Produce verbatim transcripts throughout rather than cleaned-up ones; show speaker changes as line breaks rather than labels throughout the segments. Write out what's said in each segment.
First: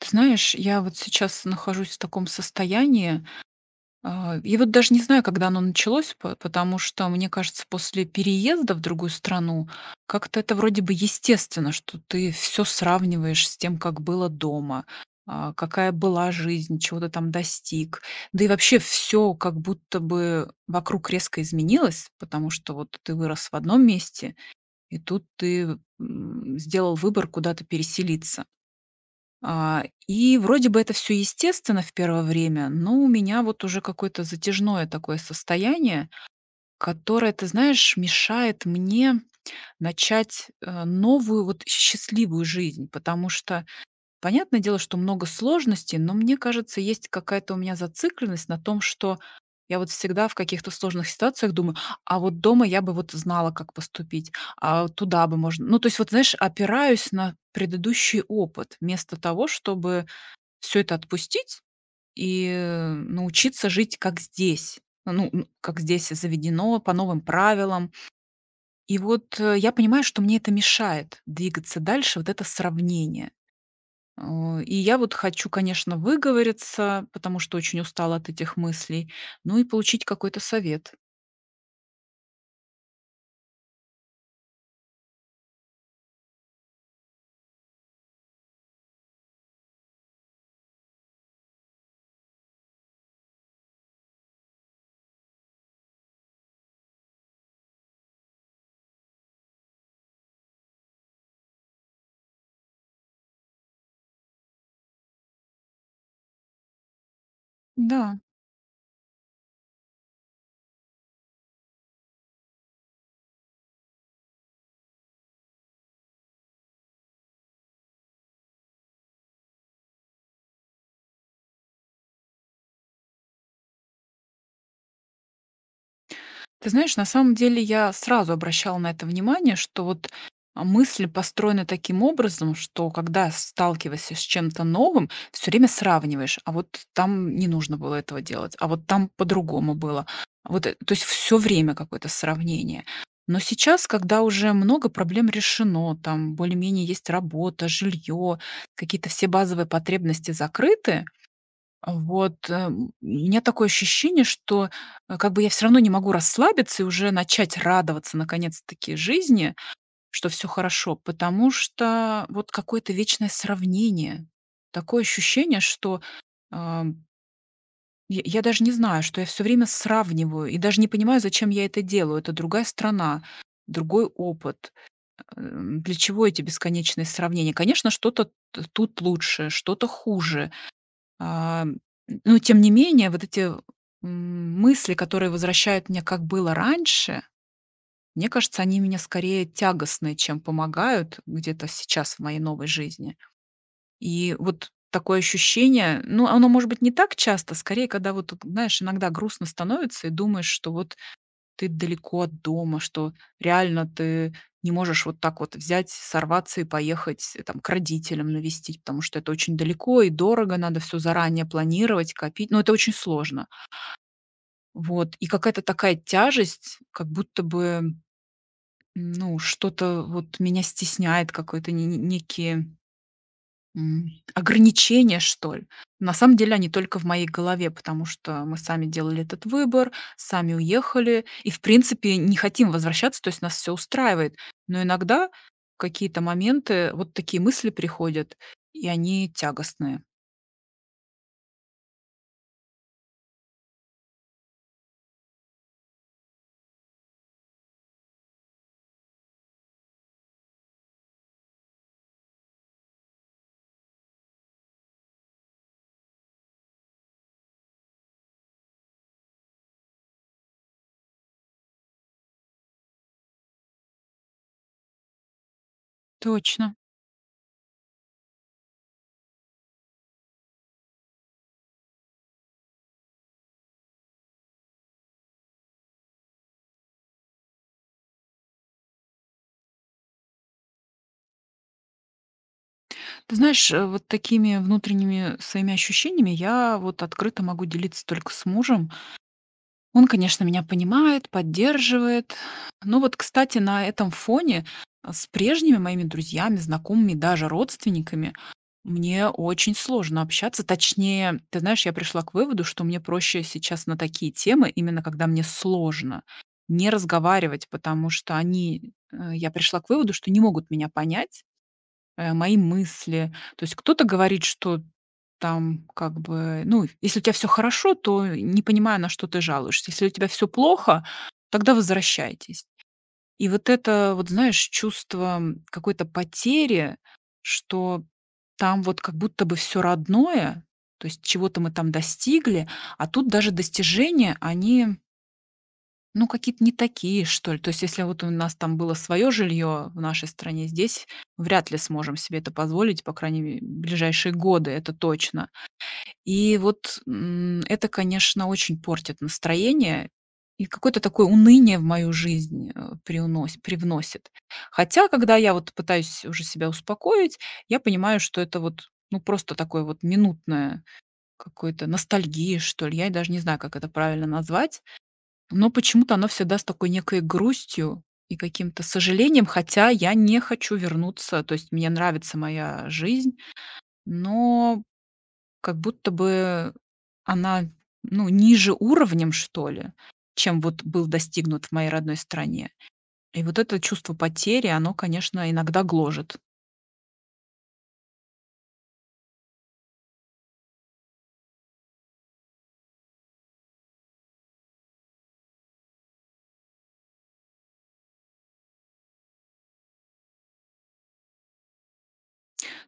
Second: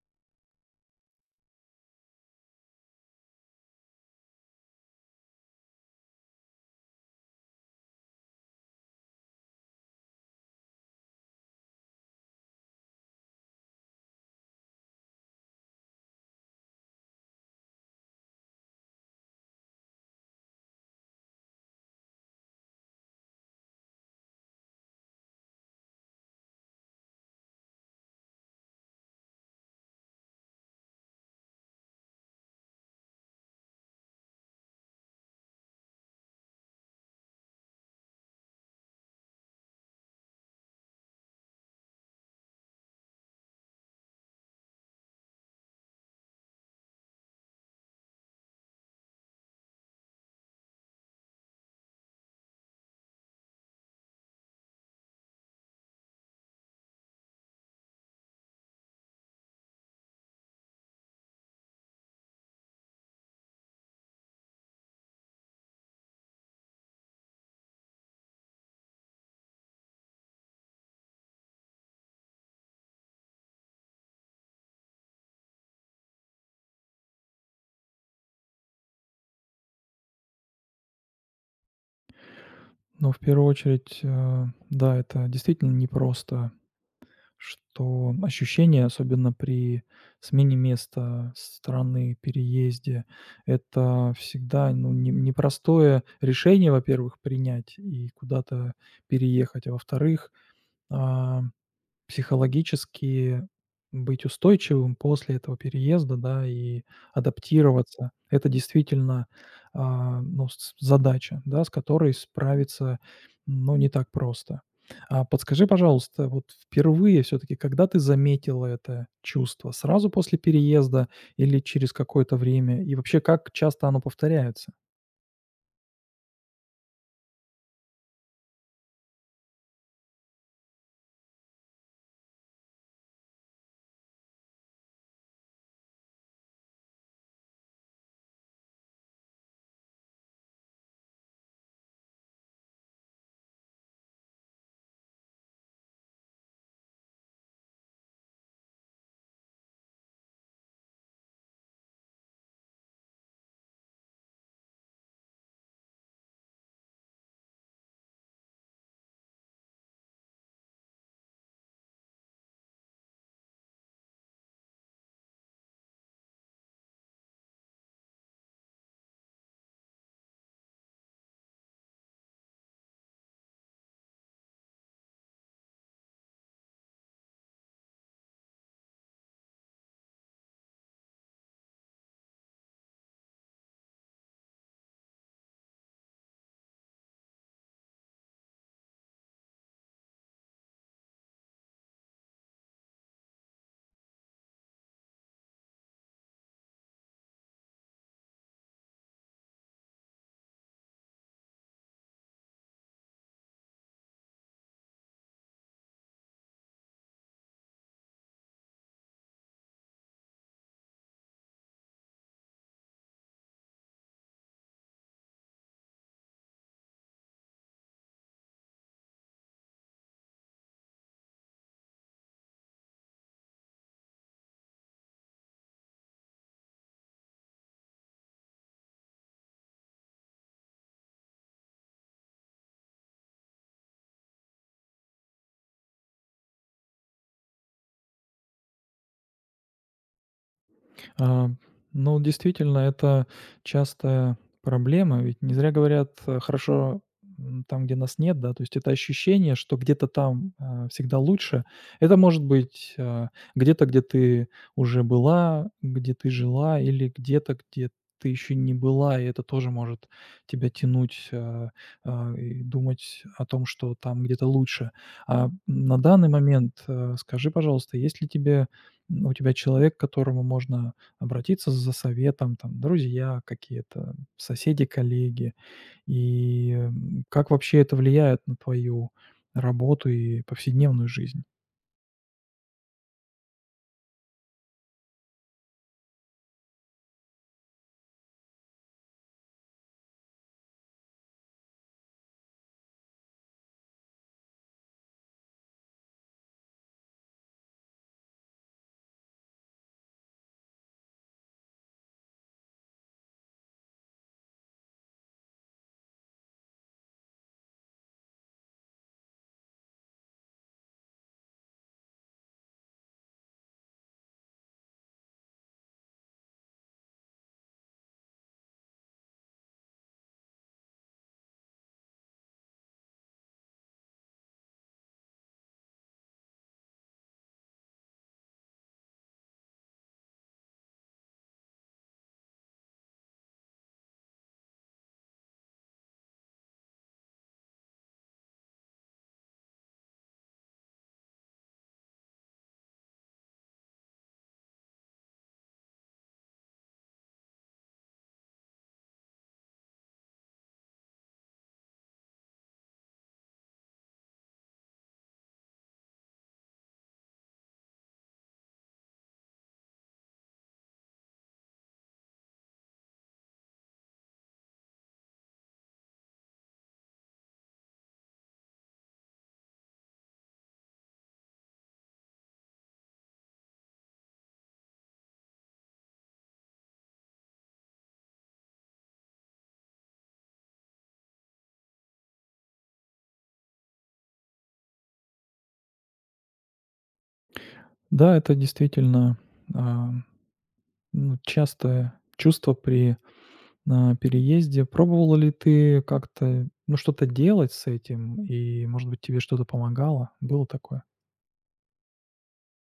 Ты знаешь, я вот сейчас нахожусь в таком состоянии, а, и вот даже не знаю, когда оно началось, по- потому что, мне кажется, после переезда в другую страну как-то это вроде бы естественно, что ты все сравниваешь с тем, как было дома, а, какая была жизнь, чего ты там достиг. Да и вообще все как будто бы вокруг резко изменилось, потому что вот ты вырос в одном месте, и тут ты м, сделал выбор куда-то переселиться. А, и вроде бы это все естественно в первое время, но у меня вот уже какое-то затяжное такое состояние, которое, ты знаешь, мешает мне начать, э, новую вот счастливую жизнь. Потому что, понятное дело, что много сложностей, но мне кажется, есть какая-то у меня зацикленность на том, что я вот всегда в каких-то сложных ситуациях думаю: "А вот дома я бы вот знала, как поступить, а туда бы можно". Ну, то есть вот, знаешь, опираюсь на предыдущий опыт вместо того, чтобы все это отпустить и, э, научиться жить как здесь. Ну, н как здесь заведено, по новым правилам. И вот, э, я понимаю, что мне это мешает двигаться дальше, вот это сравнение. Э, и я вот хочу, конечно, выговориться, потому что очень устала от этих мыслей, ну и получить какой-то совет.
Ну, в первую очередь, э, да, это действительно непросто, что ощущение, особенно при смене места, страны, переезде, это всегда, ну, не- непростое решение, во-первых, принять и куда-то переехать, а во-вторых, а, психологически быть устойчивым после этого переезда, да, и адаптироваться.
Да.
Это действительно, а, ну, с задача, да, с которой справиться, ну, не так просто. А подскажи, пожалуйста, вот впервые все таки когда ты заметила это чувство? Сразу после переезда или через какое-то время? И вообще, как часто оно повторяется?
Ты знаешь, на самом деле я сразу обращала на это внимание, что вот, а, мысль построена таким образом, что когда сталкиваешься с чем-то новым, все время сравниваешь: "А вот там не нужно было этого делать, а вот там по-другому было". Вот, э, то есть все время какое-то сравнение. Но сейчас, когда уже много проблем решено, там более-менее есть работа, жилье, какие-то все базовые потребности закрыты, вот, э, м, у меня такое ощущение, что, э, как бы я все равно не могу расслабиться и уже начать радоваться наконец-таки жизни, что все хорошо, потому что вот какое-то вечное сравнение. Такое ощущение, что, ам, я я даже не знаю, что я все время сравниваю и даже не понимаю, зачем я это делаю. Это другая страна, другой опыт. Эм, для чего эти бесконечные сравнения? Конечно, что-то т тут лучше, что-то хуже. А, но тем не менее, вот эти, м, мысли, которые возвращают меня, как было раньше, мне кажется, они меня скорее тягостны, чем помогают где-то сейчас в моей новой жизни. И вот такое ощущение, ну, оно может быть не так часто, скорее, когда вот, тут, знаешь, иногда грустно становится и думаешь, что вот ты далеко от дома, что реально ты не можешь вот так вот взять, сорваться и поехать, э, там, к родителям навестить, потому что это очень далеко и дорого, надо все заранее планировать, копить. Но это очень сложно. Вот. И какая-то такая тяжесть, как будто бы, м, ну, что-то вот меня стесняет, какой-то некий М, ограничения, что ли. На самом деле они только в моей голове, потому что мы сами делали этот выбор, сами уехали и, в принципе, не хотим возвращаться, то есть нас все устраивает. Но иногда в какие-то моменты вот такие мысли приходят, и они тягостные.
А, ну, действительно, это частая проблема, ведь не зря говорят, э, хорошо, м, там, где нас нет, да, то есть это ощущение, что где-то там, а, всегда лучше. Это может быть, а, где-то, где ты уже была, где ты жила или где-то, где ты еще не была, и это тоже может тебя тянуть, а, а, и думать о том, что там где-то лучше. А, на данный
Точно.
момент, э, скажи, пожалуйста, есть ли тебе м, у тебя человек, которому можно обратиться за советом, там, друзья какие-то, соседи, коллеги. И, м, как вообще это влияет на твою работу и повседневную жизнь?
Ты знаешь, э, вот такими внутренними своими ощущениями я вот открыто могу делиться только с мужем. Он, конечно, меня понимает, поддерживает. Но вот, кстати, на этом фоне, а, с прежними моими друзьями, знакомыми, даже родственниками мне очень сложно общаться. Точнее, ты знаешь, я пришла к выводу, что мне проще сейчас на такие темы, именно когда мне сложно, не разговаривать, потому что они, э, я пришла к выводу, что не могут меня понять, э, мои мысли. То есть кто-то говорит, что там как бы, ну, если у тебя все хорошо, то не понимаю, на что ты жалуешься. Если у тебя все плохо, тогда возвращайтесь. И вот это вот, знаешь, чувство, м, какой-то потери, что там вот как будто бы все родное, то есть чего-то мы там достигли, а тут даже достижения, они, ну, какие-то не такие, что ли. То есть если вот у нас там было свое жилье в нашей стране, здесь вряд ли сможем себе это позволить, по крайней мере, в ближайшие годы, это точно. И вот, м, это, конечно, очень портит настроение и какое-то такое уныние в мою жизнь, э, приунос привносит. Хотя, когда я вот пытаюсь уже себя успокоить, я понимаю, что это вот, ну, просто такое вот минутное какое-то ностальгия, что ли. Я даже не знаю, как это правильно назвать, но почему-то оно всегда с такой некой грустью и каким-то сожалением, хотя я не хочу вернуться. То есть мне нравится моя жизнь, но как будто бы она, ну, ниже уровнем, что ли, чем вот был достигнут в моей родной стране. И вот это чувство потери, оно, конечно, иногда гложет.
Да, это действительно, а, ну, частое чувство при, а, переезде. Пробовала ли ты как-то, ну, что-то делать с этим? И, может быть, тебе что-то помогало? Было такое?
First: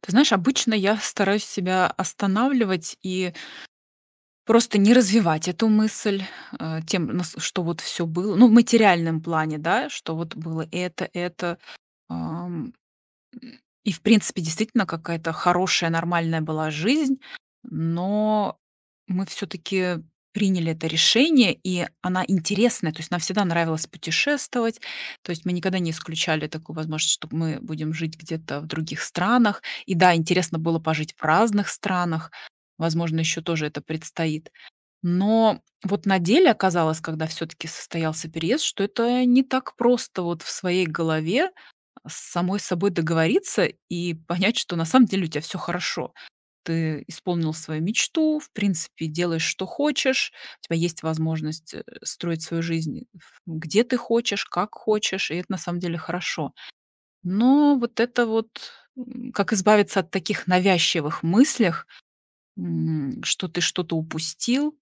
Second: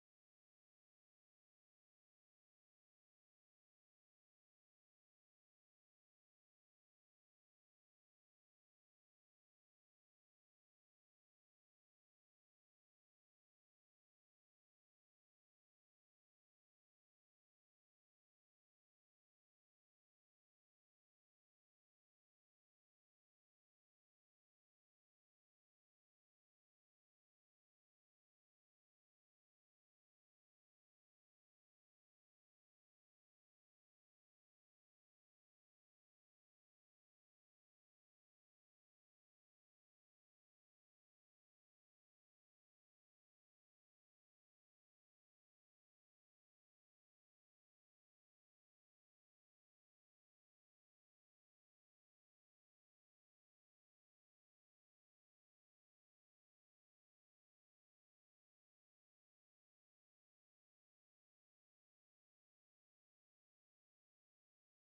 Ты знаешь, обычно я стараюсь себя останавливать и просто не развивать эту мысль, э, тем, нас- что вот все было, ну, в материальном плане, да, что вот было это, это, И, в принципе, действительно какая-то хорошая, нормальная была жизнь, но мы все таки приняли это решение, и она интересная. То есть нам всегда нравилось путешествовать, то есть мы никогда не исключали такую возможность, что мы будем жить где-то в других странах. И да, интересно было пожить в разных странах, возможно, еще тоже это предстоит. Но вот на деле оказалось, когда все таки состоялся переезд, что это не так просто вот в своей голове с самой собой договориться и понять, что на самом деле у тебя все хорошо. Ты исполнил свою мечту, в принципе, делаешь, что хочешь, у тебя есть возможность, э, строить свою жизнь, ф где ты хочешь, как хочешь, и это на самом деле хорошо. Но вот это вот, м, как избавиться от таких навязчивых мыслях, м, что ты что-то упустил,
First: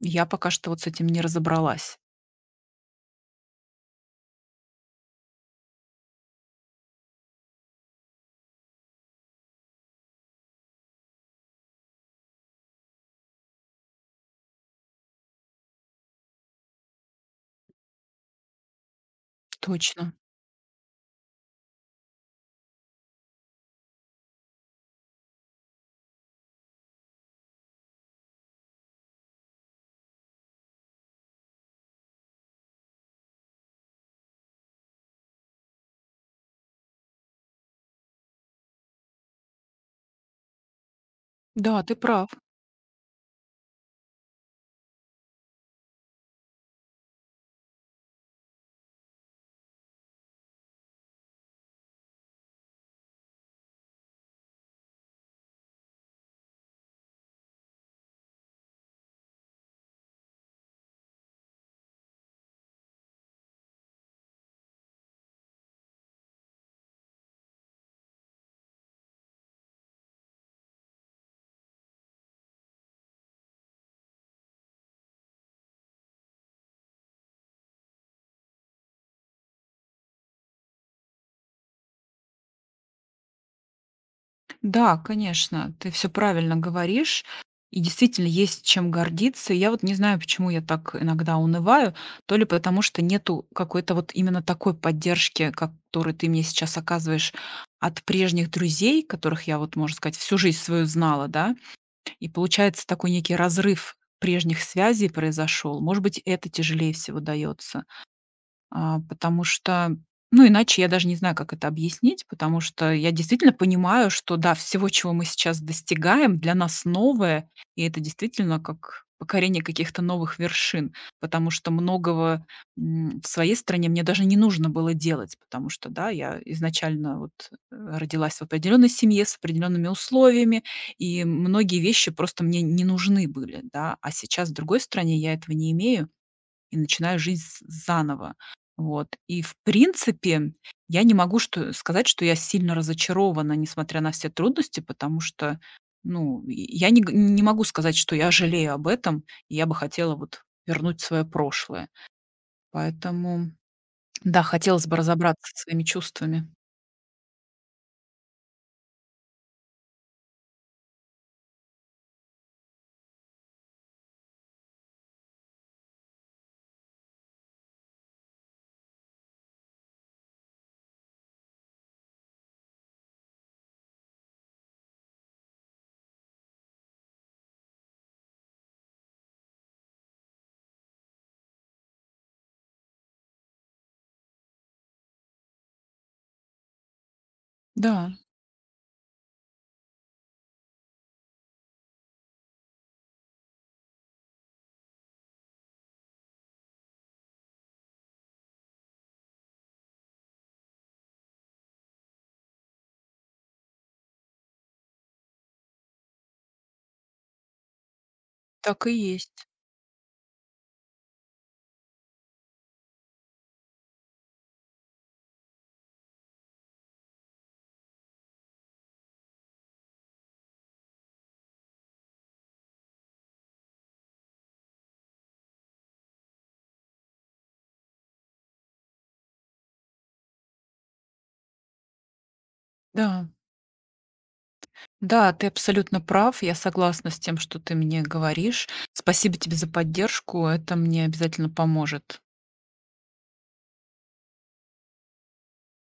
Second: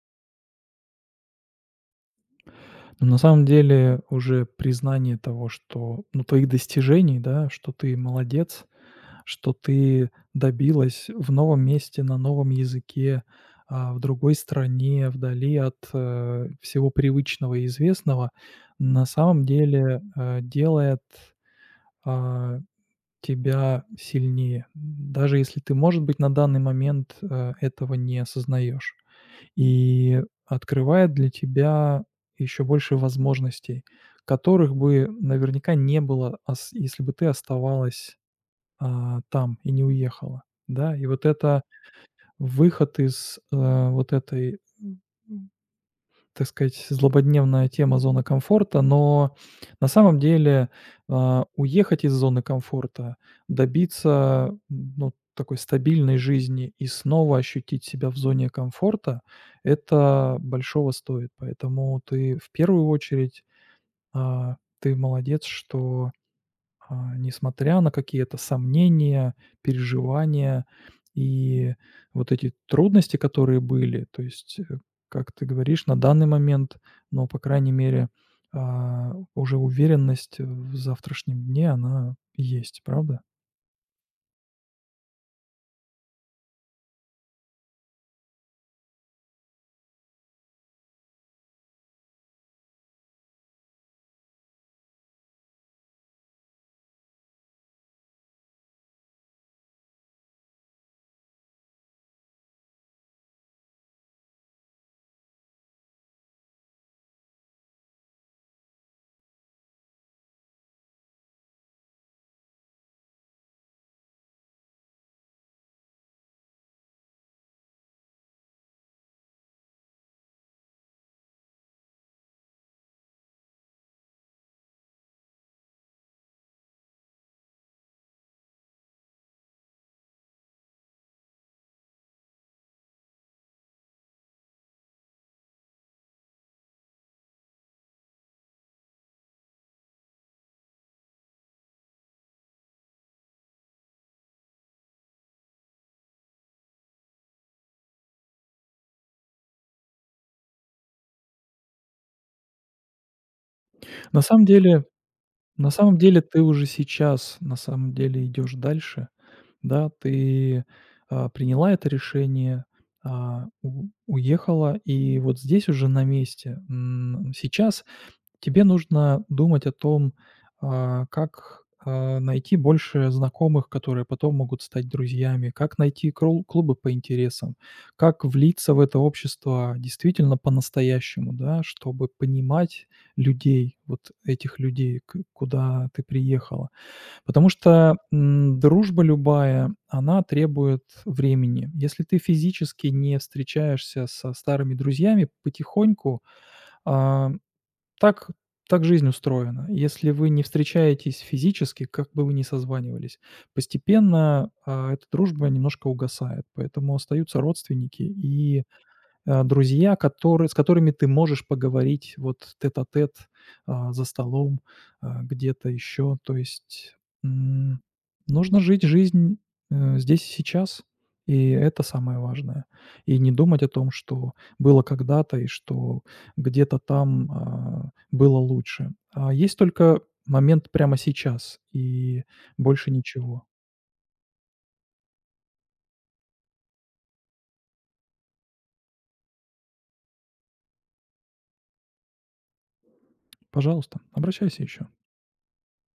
я пока что вот с этим не разобралась.
Но на самом деле уже признание того, что, ну, твоих достижений, да, что ты молодец, что ты добилась в новом месте, на новом языке, а, в другой стране, вдали от, э, всего привычного и известного, на самом деле,
Точно.
э, делает, а, тебя сильнее, даже если ты, может быть, на данный момент, э, этого не осознаешь. И открывает для тебя еще больше возможностей, которых бы наверняка не было, ас если бы ты оставалась, а, там и не уехала, да. И вот это
Да, ты прав.
выход из, э, вот этой, м, м, так сказать, злободневная тема зона комфорта, но на самом деле, а, уехать из зоны комфорта, добиться, м, ну, такой стабильной жизни и снова ощутить себя в зоне комфорта — это большого стоит. Поэтому ты в первую очередь, а, ты молодец, что а, несмотря на какие-то сомнения, переживания и вот эти трудности, которые были. То есть, э, как ты говоришь, на данный момент, но, по крайней мере, а, уже уверенность в завтрашнем дне, она есть, правда?
Да, конечно, ты все правильно говоришь. И действительно есть чем гордиться. И я вот не знаю, почему я так иногда унываю. То ли потому, что нету какой-то вот именно такой поддержки, которую ты мне сейчас оказываешь от прежних друзей, которых я вот, можно сказать, всю жизнь свою знала, да. И получается такой некий разрыв прежних связей произошел. Может быть, это тяжелее всего дается. А, потому что, ну, иначе я даже не знаю, как это объяснить, потому что я действительно понимаю, что да, всего, чего мы сейчас достигаем, для нас новое, и это действительно как покорение каких-то новых вершин, потому что многого м, в своей стране мне даже не нужно было делать, потому что, да, я изначально вот э, родилась в определенной семье с определенными условиями, и многие вещи просто мне не нужны были, да, а сейчас в другой стране я этого не имею, и начинаю жизнь з заново. Вот. И, в принципе, я не могу что сказать, что я сильно разочарована, несмотря на все трудности, потому что, ну, и я не г не могу сказать, что я жалею об этом, и я бы хотела вот вернуть свое прошлое. Поэтому,
На
да,
самом деле
хотелось бы разобраться со
на
своими
самом деле ты
чувствами.
уже сейчас, на самом деле, идешь дальше. Да, ты, а, приняла это решение, а, у уехала, и вот здесь уже на месте, м, сейчас тебе нужно думать о том, а, как, а, найти больше знакомых, которые потом могут стать друзьями, как найти крол клубы по интересам, как влиться в это общество действительно по-настоящему, да, чтобы понимать людей, вот этих людей, к куда ты приехала. Потому
Да,
что, м, дружба любая, она требует времени. Если ты физически не встречаешься со старыми друзьями, потихоньку, а, так так жизнь устроена. Если вы не встречаетесь физически, как бы вы ни созванивались, постепенно, а, эта дружба немножко угасает, поэтому остаются родственники и
так и
э,
есть.
друзья, которые, с которыми ты можешь поговорить вот тет-а-тет, а, за столом, а, где-то еще. То есть, м, нужно жить жизнь, э, здесь и сейчас, и это самое важное. И не думать о том, что было когда-то и что где-то там, а, было лучше. А есть только момент прямо сейчас и больше
Да.
ничего.
Да, ты абсолютно прав. Я согласна с тем, что ты мне говоришь. Спасибо тебе за поддержку. Это мне обязательно поможет.
Пожалуйста, обращайся еще.